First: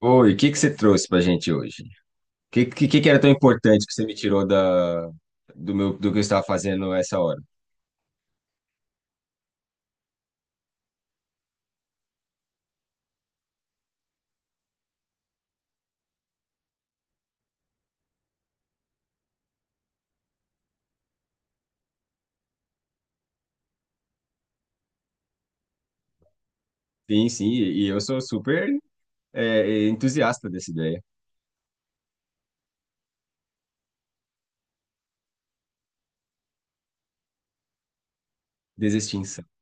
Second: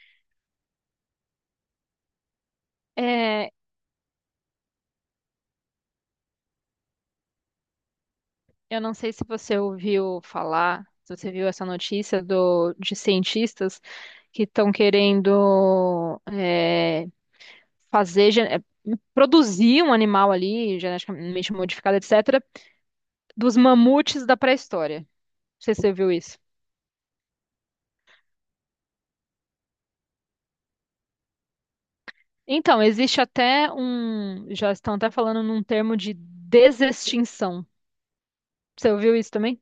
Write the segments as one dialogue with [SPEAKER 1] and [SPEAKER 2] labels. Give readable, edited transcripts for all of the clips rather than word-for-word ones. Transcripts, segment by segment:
[SPEAKER 1] Oi, o que que você trouxe pra gente hoje? O que que era tão
[SPEAKER 2] É,
[SPEAKER 1] importante que você me tirou do que eu estava fazendo essa hora?
[SPEAKER 2] eu não sei se você ouviu falar, se você viu essa notícia de cientistas que estão querendo fazer, produzir um animal ali, geneticamente modificado, etc., dos mamutes da pré-história. Não sei se você viu isso.
[SPEAKER 1] Sim, sim, e eu sou super entusiasta dessa ideia.
[SPEAKER 2] Então, existe até um, já estão até falando num termo de desextinção. Você ouviu isso
[SPEAKER 1] Desextinção.
[SPEAKER 2] também?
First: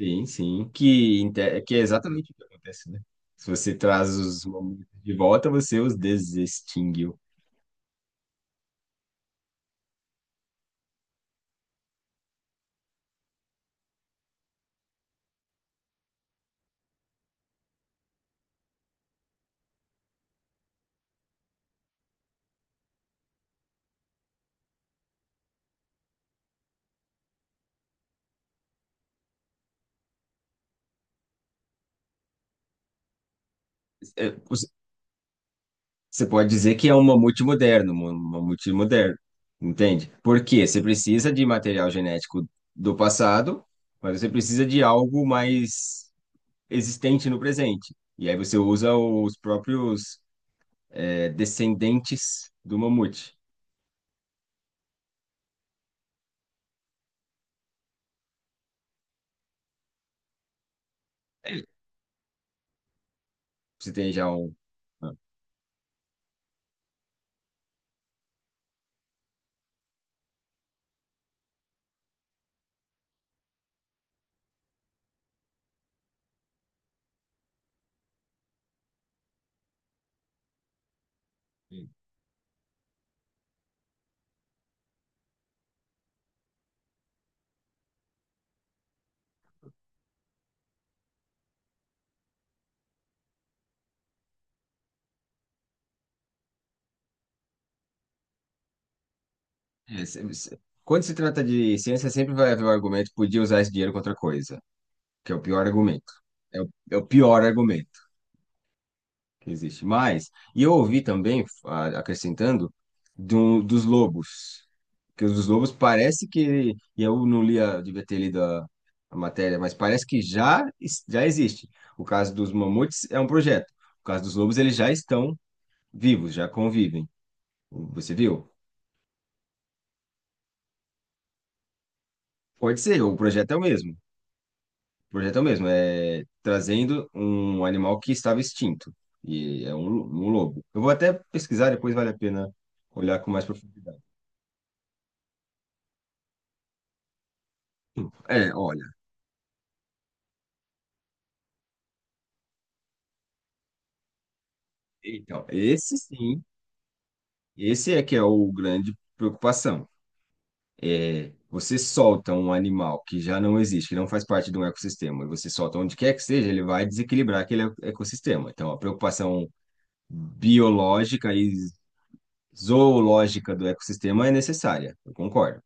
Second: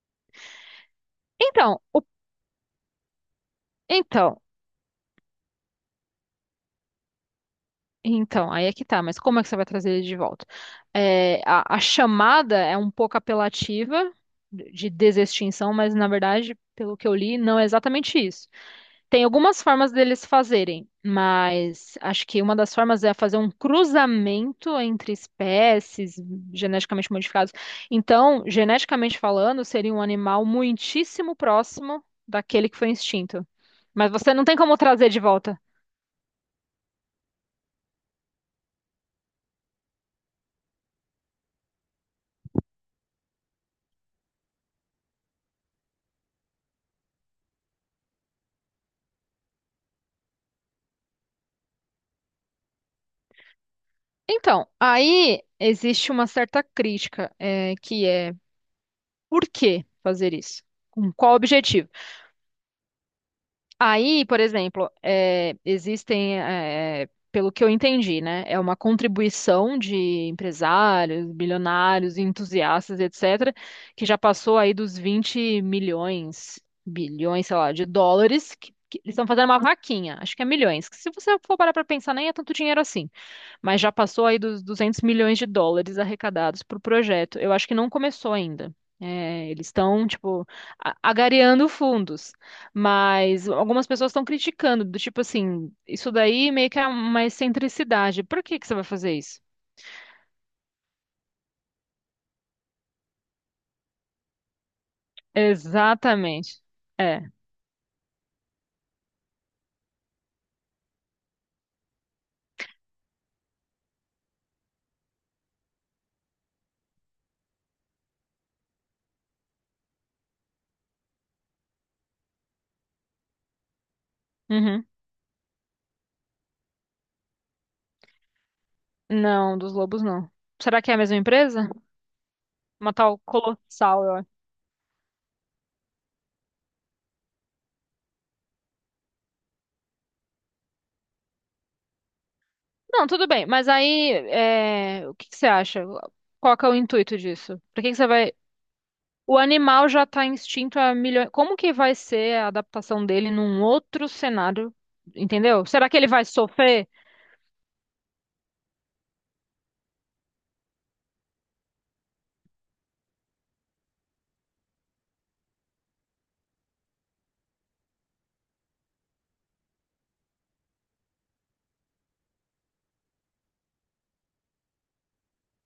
[SPEAKER 1] Sim, sim, que
[SPEAKER 2] Então,
[SPEAKER 1] é
[SPEAKER 2] o-
[SPEAKER 1] exatamente o que acontece, né? Se você traz
[SPEAKER 2] então,
[SPEAKER 1] os momentos de volta, você os desextinguiu.
[SPEAKER 2] então, aí é que tá, mas como é que você vai trazer ele de volta? É, a chamada é um pouco apelativa de desextinção, mas na verdade, pelo que eu li, não é exatamente isso. Tem algumas formas deles fazerem, mas acho que uma das formas é fazer um cruzamento entre espécies geneticamente modificadas. Então, geneticamente falando, seria um animal muitíssimo próximo daquele que foi extinto. Mas você não tem como trazer de volta.
[SPEAKER 1] Você pode dizer que é um mamute moderno, entende? Porque você precisa de material genético do passado, mas você precisa de algo mais existente no presente. E aí você usa os próprios descendentes do mamute.
[SPEAKER 2] Então, aí existe uma certa crítica, que é por que fazer isso? Com qual objetivo?
[SPEAKER 1] Você tem
[SPEAKER 2] Aí,
[SPEAKER 1] já
[SPEAKER 2] por
[SPEAKER 1] um.
[SPEAKER 2] exemplo,
[SPEAKER 1] ah,
[SPEAKER 2] existem, pelo que eu entendi, né? É uma contribuição de empresários, bilionários, entusiastas, etc., que já passou aí dos 20 milhões, bilhões, sei lá, de dólares, que eles estão fazendo uma vaquinha, acho que é milhões. Que se você for parar para pensar, nem é tanto dinheiro assim. Mas já passou aí dos 200 milhões de dólares arrecadados para o projeto. Eu acho que não começou ainda. É, eles estão, tipo, agariando fundos. Mas algumas pessoas estão criticando, do tipo assim, isso daí meio que é uma excentricidade. Por que que você vai fazer isso?
[SPEAKER 1] É, se- se- Quando se trata de ciência, sempre vai haver o argumento, podia usar esse dinheiro contra outra coisa, que é o pior argumento.
[SPEAKER 2] Exatamente.
[SPEAKER 1] É o
[SPEAKER 2] É.
[SPEAKER 1] pior argumento que existe. Mas, e eu ouvi também, acrescentando, dos lobos. Que os lobos parece que, e eu não li, devia ter lido a matéria, mas parece que já, já existe. O caso dos mamutes é um projeto. O caso dos lobos, eles
[SPEAKER 2] Uhum.
[SPEAKER 1] já estão vivos, já convivem. Você viu?
[SPEAKER 2] Não, dos lobos não. Será que é a mesma empresa?
[SPEAKER 1] Pode
[SPEAKER 2] Uma
[SPEAKER 1] ser, o
[SPEAKER 2] tal
[SPEAKER 1] projeto é o mesmo.
[SPEAKER 2] Colossal, eu acho.
[SPEAKER 1] O projeto é o mesmo, é trazendo um animal que estava extinto. E é um lobo. Eu vou até pesquisar, depois vale a pena
[SPEAKER 2] Não,
[SPEAKER 1] olhar
[SPEAKER 2] tudo
[SPEAKER 1] com mais
[SPEAKER 2] bem, mas
[SPEAKER 1] profundidade.
[SPEAKER 2] aí, o que que você acha? Qual que é o intuito disso? Por que que você vai.
[SPEAKER 1] É, olha.
[SPEAKER 2] O animal já está extinto há milhões. Como que vai ser a adaptação dele num outro cenário?
[SPEAKER 1] Então,
[SPEAKER 2] Entendeu? Será que ele vai sofrer?
[SPEAKER 1] esse é que é o grande preocupação. É, você solta um animal que já não existe, que não faz parte de um ecossistema, e você solta onde quer que seja, ele vai desequilibrar aquele ecossistema. Então, a preocupação biológica e zoológica do ecossistema é necessária, eu concordo.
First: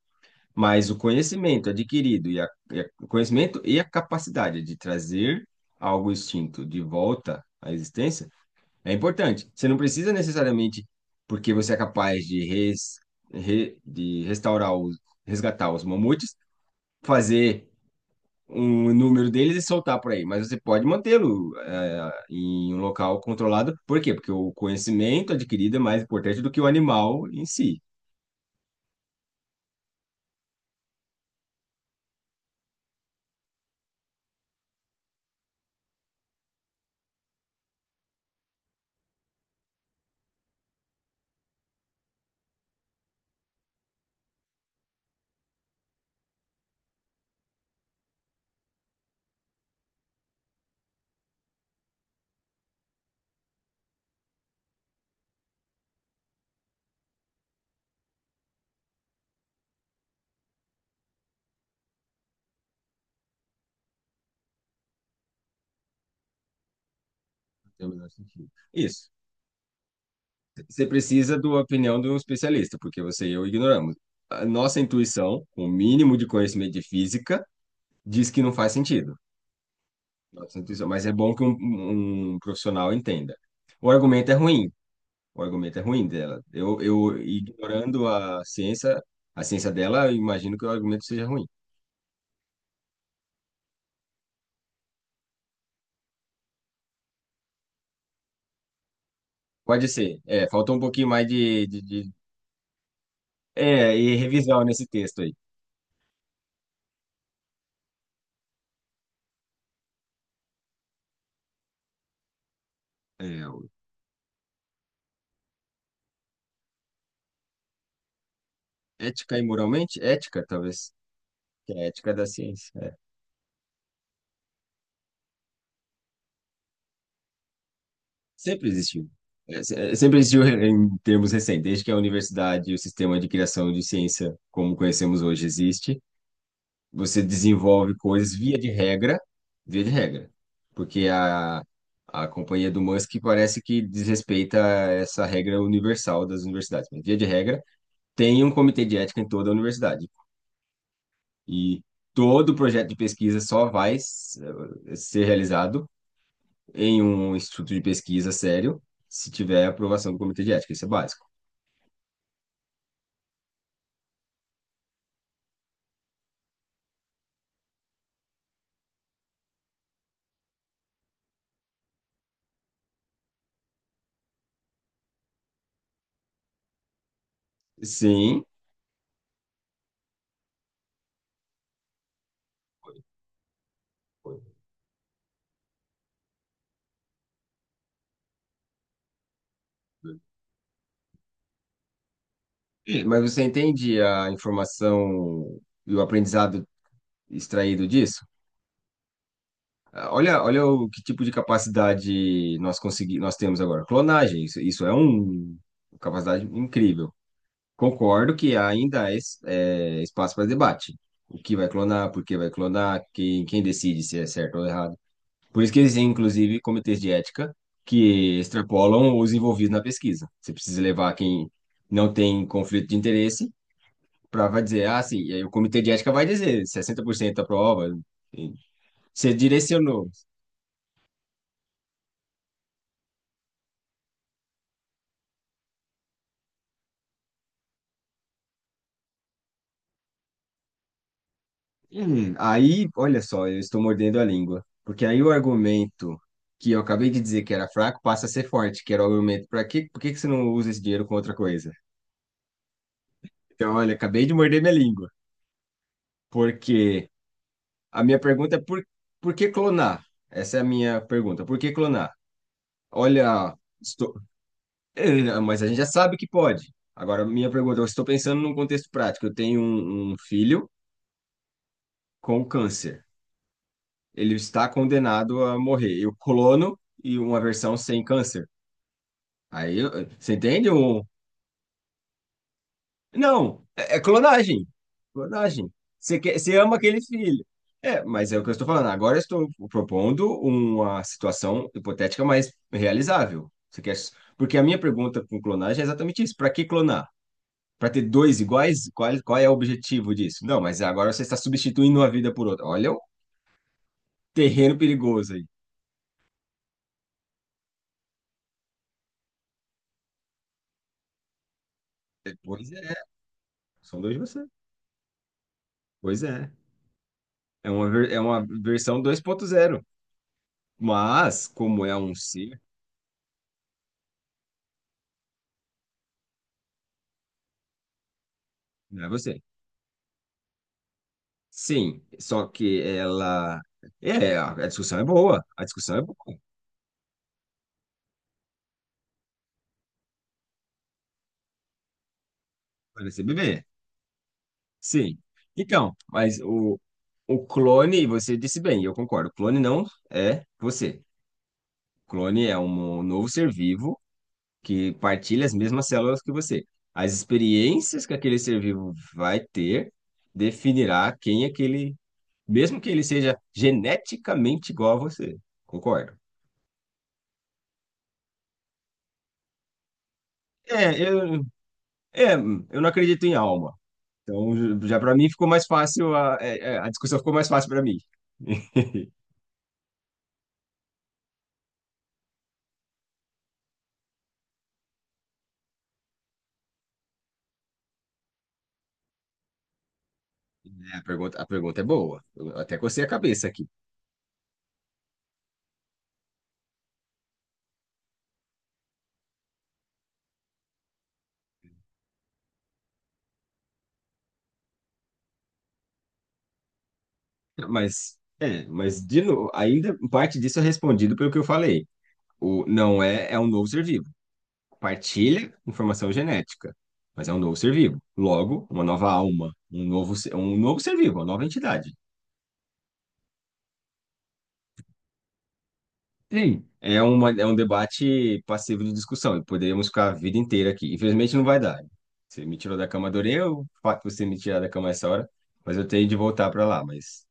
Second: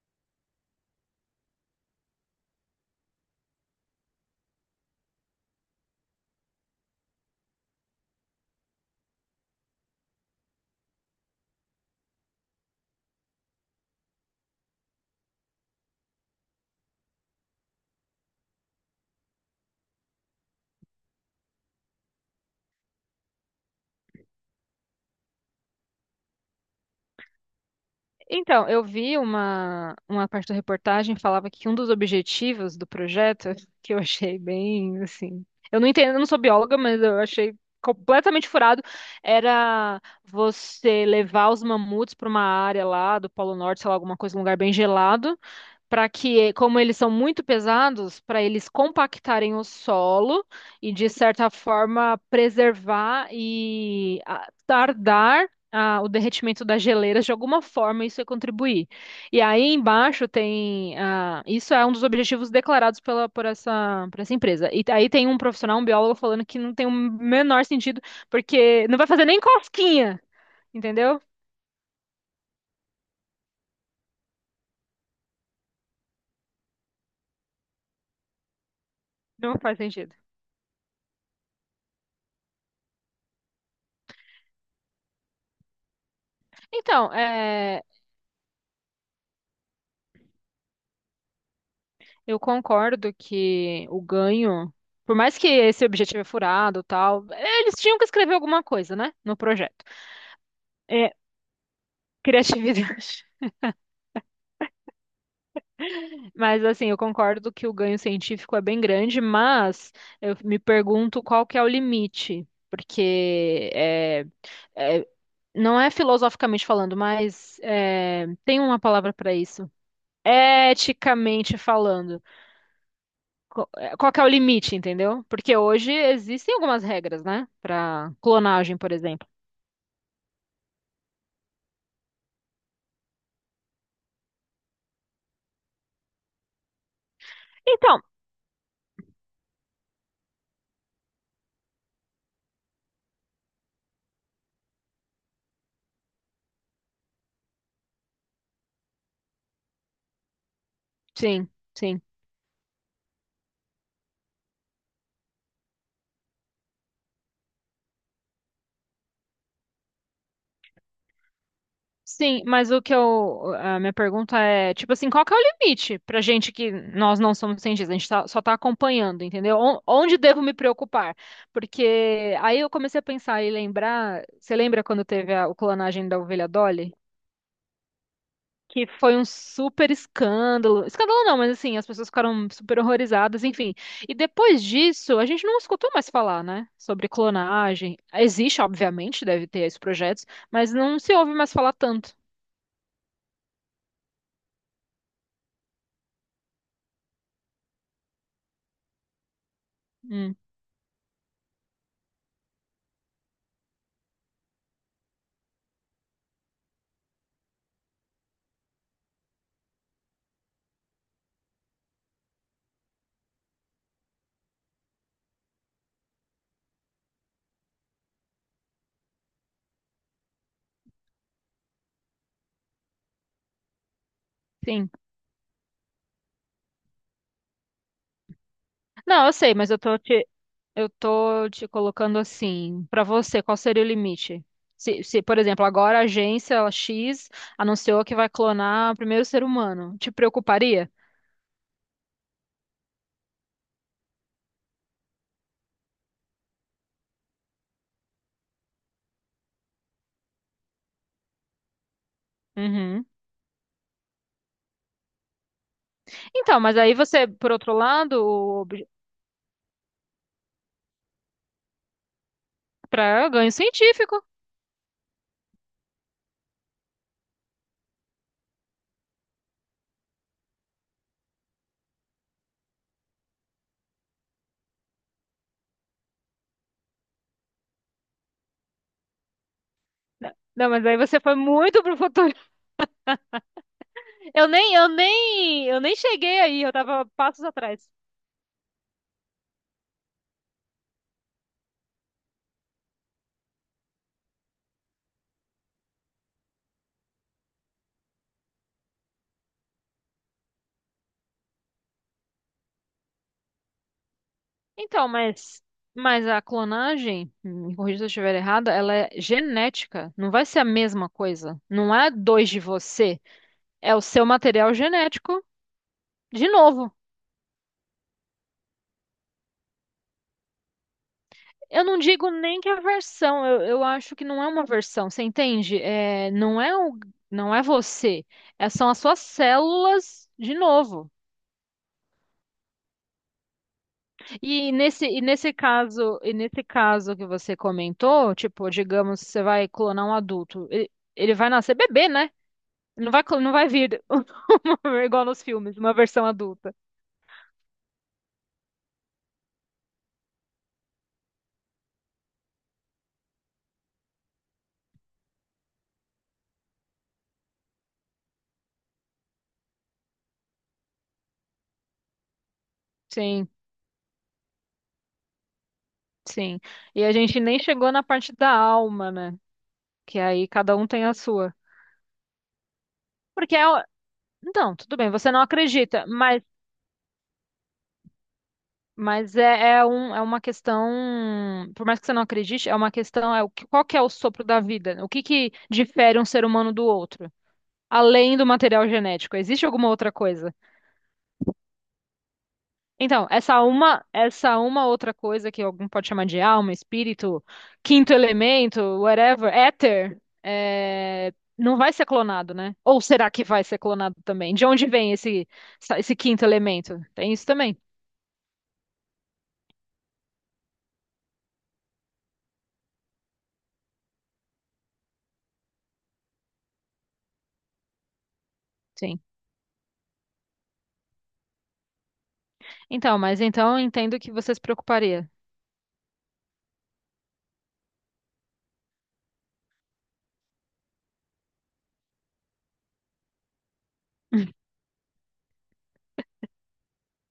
[SPEAKER 1] Mas o conhecimento adquirido o conhecimento e a capacidade de trazer algo extinto de volta à existência é importante. Você não precisa necessariamente, porque você é capaz de restaurar resgatar os mamutes, fazer um número deles e soltar por aí. Mas você pode mantê-lo, em um local controlado. Por quê? Porque o conhecimento adquirido é mais importante do que o animal em si.
[SPEAKER 2] Então, eu vi uma parte da reportagem falava que um dos objetivos do projeto, que eu achei bem assim. Eu não entendo, eu não sou bióloga, mas eu achei completamente furado, era você levar os mamutes para uma área lá do Polo Norte, sei lá, alguma coisa, um lugar bem gelado para que, como eles são muito pesados, para eles compactarem o solo e, de certa forma, preservar e tardar o derretimento das geleiras, de alguma forma, isso é contribuir. E aí embaixo tem. Isso é um dos objetivos declarados pela, por essa empresa. E aí tem um profissional, um biólogo, falando que não tem o menor
[SPEAKER 1] Tem o
[SPEAKER 2] sentido,
[SPEAKER 1] menor sentido.
[SPEAKER 2] porque não vai
[SPEAKER 1] Isso.
[SPEAKER 2] fazer nem cosquinha,
[SPEAKER 1] Você
[SPEAKER 2] entendeu?
[SPEAKER 1] precisa da opinião de um especialista, porque você e eu ignoramos. A nossa intuição, com o mínimo de conhecimento de física, diz que não faz sentido.
[SPEAKER 2] Não faz sentido.
[SPEAKER 1] Nossa intuição. Mas é bom que um profissional entenda. O argumento é ruim. O argumento é ruim dela. Eu,
[SPEAKER 2] Então,
[SPEAKER 1] eu ignorando a ciência, dela, eu imagino que o argumento seja ruim.
[SPEAKER 2] eu concordo que o ganho, por mais que esse objetivo é furado, e tal, eles tinham que escrever alguma coisa, né, no projeto.
[SPEAKER 1] Pode ser. É, faltou um pouquinho
[SPEAKER 2] É,
[SPEAKER 1] mais de.
[SPEAKER 2] criatividade.
[SPEAKER 1] É, e revisão nesse texto aí.
[SPEAKER 2] Mas assim, eu concordo que o ganho científico é bem grande, mas eu me pergunto qual que é o limite,
[SPEAKER 1] É, o-
[SPEAKER 2] porque é, não é filosoficamente falando, mas é, tem uma palavra para
[SPEAKER 1] ética e
[SPEAKER 2] isso.
[SPEAKER 1] moralmente? Ética, talvez.
[SPEAKER 2] Eticamente
[SPEAKER 1] Que é a ética
[SPEAKER 2] falando.
[SPEAKER 1] da ciência. É.
[SPEAKER 2] Qual que é o limite, entendeu? Porque hoje existem algumas regras, né? Para
[SPEAKER 1] Sempre
[SPEAKER 2] clonagem, por
[SPEAKER 1] existiu.
[SPEAKER 2] exemplo.
[SPEAKER 1] Sempre existiu em termos recentes, desde que a universidade e o sistema de criação de ciência, como conhecemos hoje, existe. Você desenvolve
[SPEAKER 2] Então,
[SPEAKER 1] coisas via de regra, porque a companhia do Musk parece que desrespeita essa regra universal das universidades, mas via de regra tem um comitê de ética em toda a universidade
[SPEAKER 2] sim,
[SPEAKER 1] e
[SPEAKER 2] sim.
[SPEAKER 1] todo projeto de pesquisa só vai ser realizado em um instituto de pesquisa sério se tiver aprovação do comitê de ética, isso é básico.
[SPEAKER 2] Sim, mas o que eu, a minha pergunta é, tipo assim, qual que é o limite pra gente que nós não somos cientistas, a gente só tá acompanhando, entendeu? Onde devo me preocupar? Porque aí eu comecei a pensar e lembrar, você lembra quando teve o clonagem da ovelha Dolly?
[SPEAKER 1] Sim,
[SPEAKER 2] Que foi um super escândalo. Escândalo não, mas assim, as pessoas ficaram super horrorizadas, enfim. E depois disso, a gente não escutou mais falar, né, sobre clonagem. Existe, obviamente, deve ter esses projetos, mas não se ouve mais falar tanto.
[SPEAKER 1] mas você entende a informação e o aprendizado extraído disso? Ah,
[SPEAKER 2] Hum,
[SPEAKER 1] olha, olha o que tipo de capacidade nós temos agora. Clonagem, isso é uma capacidade incrível. Concordo que ainda há espaço para debate. O que vai clonar, por que vai clonar, quem decide se é certo ou errado. Por isso que existem, inclusive, comitês de ética que extrapolam os envolvidos na pesquisa. Você precisa levar quem não tem conflito de interesse para dizer,
[SPEAKER 2] sim.
[SPEAKER 1] ah, sim, e aí o comitê de ética vai dizer 60% aprova. e
[SPEAKER 2] Não, eu
[SPEAKER 1] Você
[SPEAKER 2] sei, mas
[SPEAKER 1] direcionou.
[SPEAKER 2] eu tô te colocando assim, pra você, qual seria o limite? Se, por exemplo, agora a agência X anunciou que vai clonar o primeiro ser humano, te preocuparia?
[SPEAKER 1] Aí, olha só, eu estou mordendo a língua, porque aí o argumento que eu acabei de dizer que era fraco passa a ser forte, que era o argumento por que que você não usa esse dinheiro com outra coisa?
[SPEAKER 2] Uhum.
[SPEAKER 1] Então, olha, acabei de morder minha língua,
[SPEAKER 2] Então, mas aí
[SPEAKER 1] porque
[SPEAKER 2] você, por outro
[SPEAKER 1] a minha pergunta é
[SPEAKER 2] lado,
[SPEAKER 1] por que clonar? Essa é a minha pergunta, por que clonar?
[SPEAKER 2] pra ganho
[SPEAKER 1] Olha, estou...
[SPEAKER 2] científico.
[SPEAKER 1] Mas a gente já sabe que pode. Agora, minha pergunta, eu estou pensando num contexto prático, eu tenho um filho com câncer. Ele está condenado a morrer. E o clono e uma versão sem câncer. Aí,
[SPEAKER 2] Não,
[SPEAKER 1] você
[SPEAKER 2] não,
[SPEAKER 1] entende?
[SPEAKER 2] mas aí você foi muito pro futuro.
[SPEAKER 1] Não, é clonagem. Clonagem.
[SPEAKER 2] Eu nem
[SPEAKER 1] Você quer,
[SPEAKER 2] cheguei
[SPEAKER 1] você
[SPEAKER 2] aí, eu
[SPEAKER 1] ama aquele
[SPEAKER 2] tava passos
[SPEAKER 1] filho.
[SPEAKER 2] atrás.
[SPEAKER 1] É, mas é o que eu estou falando. Agora eu estou propondo uma situação hipotética, mas realizável. Você quer... Porque a minha pergunta com clonagem é exatamente isso. Para que clonar? Para ter dois iguais? Qual é o objetivo disso? Não, mas agora você está substituindo uma vida por outra. Olha o terreno
[SPEAKER 2] Então,
[SPEAKER 1] perigoso aí.
[SPEAKER 2] mas, mas a clonagem, me corrija se eu estiver errada, ela é genética. Não vai ser a mesma coisa. Não é
[SPEAKER 1] É,
[SPEAKER 2] dois de
[SPEAKER 1] pois é,
[SPEAKER 2] você, é
[SPEAKER 1] são
[SPEAKER 2] o
[SPEAKER 1] dois de
[SPEAKER 2] seu
[SPEAKER 1] você.
[SPEAKER 2] material genético
[SPEAKER 1] Pois
[SPEAKER 2] de
[SPEAKER 1] é.
[SPEAKER 2] novo.
[SPEAKER 1] É uma versão 2.0, mas
[SPEAKER 2] Eu
[SPEAKER 1] como é
[SPEAKER 2] não
[SPEAKER 1] um
[SPEAKER 2] digo nem
[SPEAKER 1] ser,
[SPEAKER 2] que é a versão, eu acho que não é uma versão, você entende? É, não é não é você, são as
[SPEAKER 1] não é
[SPEAKER 2] suas
[SPEAKER 1] você.
[SPEAKER 2] células de novo.
[SPEAKER 1] Sim, só que ela. É, a discussão é boa. A discussão é boa.
[SPEAKER 2] E
[SPEAKER 1] Para
[SPEAKER 2] nesse caso que você comentou, tipo, digamos, você vai clonar um adulto, ele vai nascer bebê, né? Ele não vai,
[SPEAKER 1] Parece
[SPEAKER 2] não
[SPEAKER 1] bebê.
[SPEAKER 2] vai vir
[SPEAKER 1] Sim.
[SPEAKER 2] igual nos filmes, uma
[SPEAKER 1] Então,
[SPEAKER 2] versão
[SPEAKER 1] mas
[SPEAKER 2] adulta.
[SPEAKER 1] o clone, você disse bem, eu concordo. O clone não é você. O clone é um novo ser vivo que partilha as mesmas células que você. As experiências que aquele ser vivo vai ter definirá quem aquele mesmo que ele seja
[SPEAKER 2] Sim,
[SPEAKER 1] geneticamente igual a você. Concordo.
[SPEAKER 2] sim. E a gente nem chegou na parte da alma, né? Que aí cada um
[SPEAKER 1] É,
[SPEAKER 2] tem a sua.
[SPEAKER 1] é, eu não acredito em
[SPEAKER 2] Porque é,
[SPEAKER 1] alma.
[SPEAKER 2] o- então,
[SPEAKER 1] Então,
[SPEAKER 2] tudo
[SPEAKER 1] já
[SPEAKER 2] bem,
[SPEAKER 1] para mim
[SPEAKER 2] você não
[SPEAKER 1] ficou mais
[SPEAKER 2] acredita,
[SPEAKER 1] fácil,
[SPEAKER 2] mas
[SPEAKER 1] a discussão ficou mais fácil para mim.
[SPEAKER 2] Mas é uma questão, por mais que você não acredite, é uma questão, é qual que é o sopro da vida? O que que difere um ser humano do outro? Além do material genético, existe alguma outra coisa?
[SPEAKER 1] É, a pergunta é boa. Eu até cocei a
[SPEAKER 2] Então,
[SPEAKER 1] cabeça aqui.
[SPEAKER 2] essa uma outra coisa que algum pode chamar de alma, espírito, quinto elemento, whatever, éter, não vai ser clonado, né? Ou será que vai ser clonado também? De onde vem esse, esse quinto elemento? Tem isso também.
[SPEAKER 1] Mas de novo, ainda parte disso é respondido pelo que eu falei. O não é, é um novo ser vivo. Partilha informação genética, mas é um novo ser vivo. Logo, uma nova
[SPEAKER 2] Sim.
[SPEAKER 1] alma, um novo ser vivo, uma nova entidade.
[SPEAKER 2] Então, mas então eu entendo que você se preocuparia.
[SPEAKER 1] Sim, é, uma, é um debate passivo de discussão e poderíamos ficar a vida inteira aqui. Infelizmente não vai dar. Você me tirou da cama, adorei o fato de você me tirar da cama essa hora, mas eu tenho de voltar para lá. Mas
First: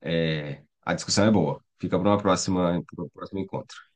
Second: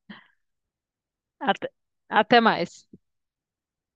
[SPEAKER 1] a discussão é boa.
[SPEAKER 2] Até,
[SPEAKER 1] Fica para uma
[SPEAKER 2] até
[SPEAKER 1] próxima,
[SPEAKER 2] mais.
[SPEAKER 1] para um próximo encontro.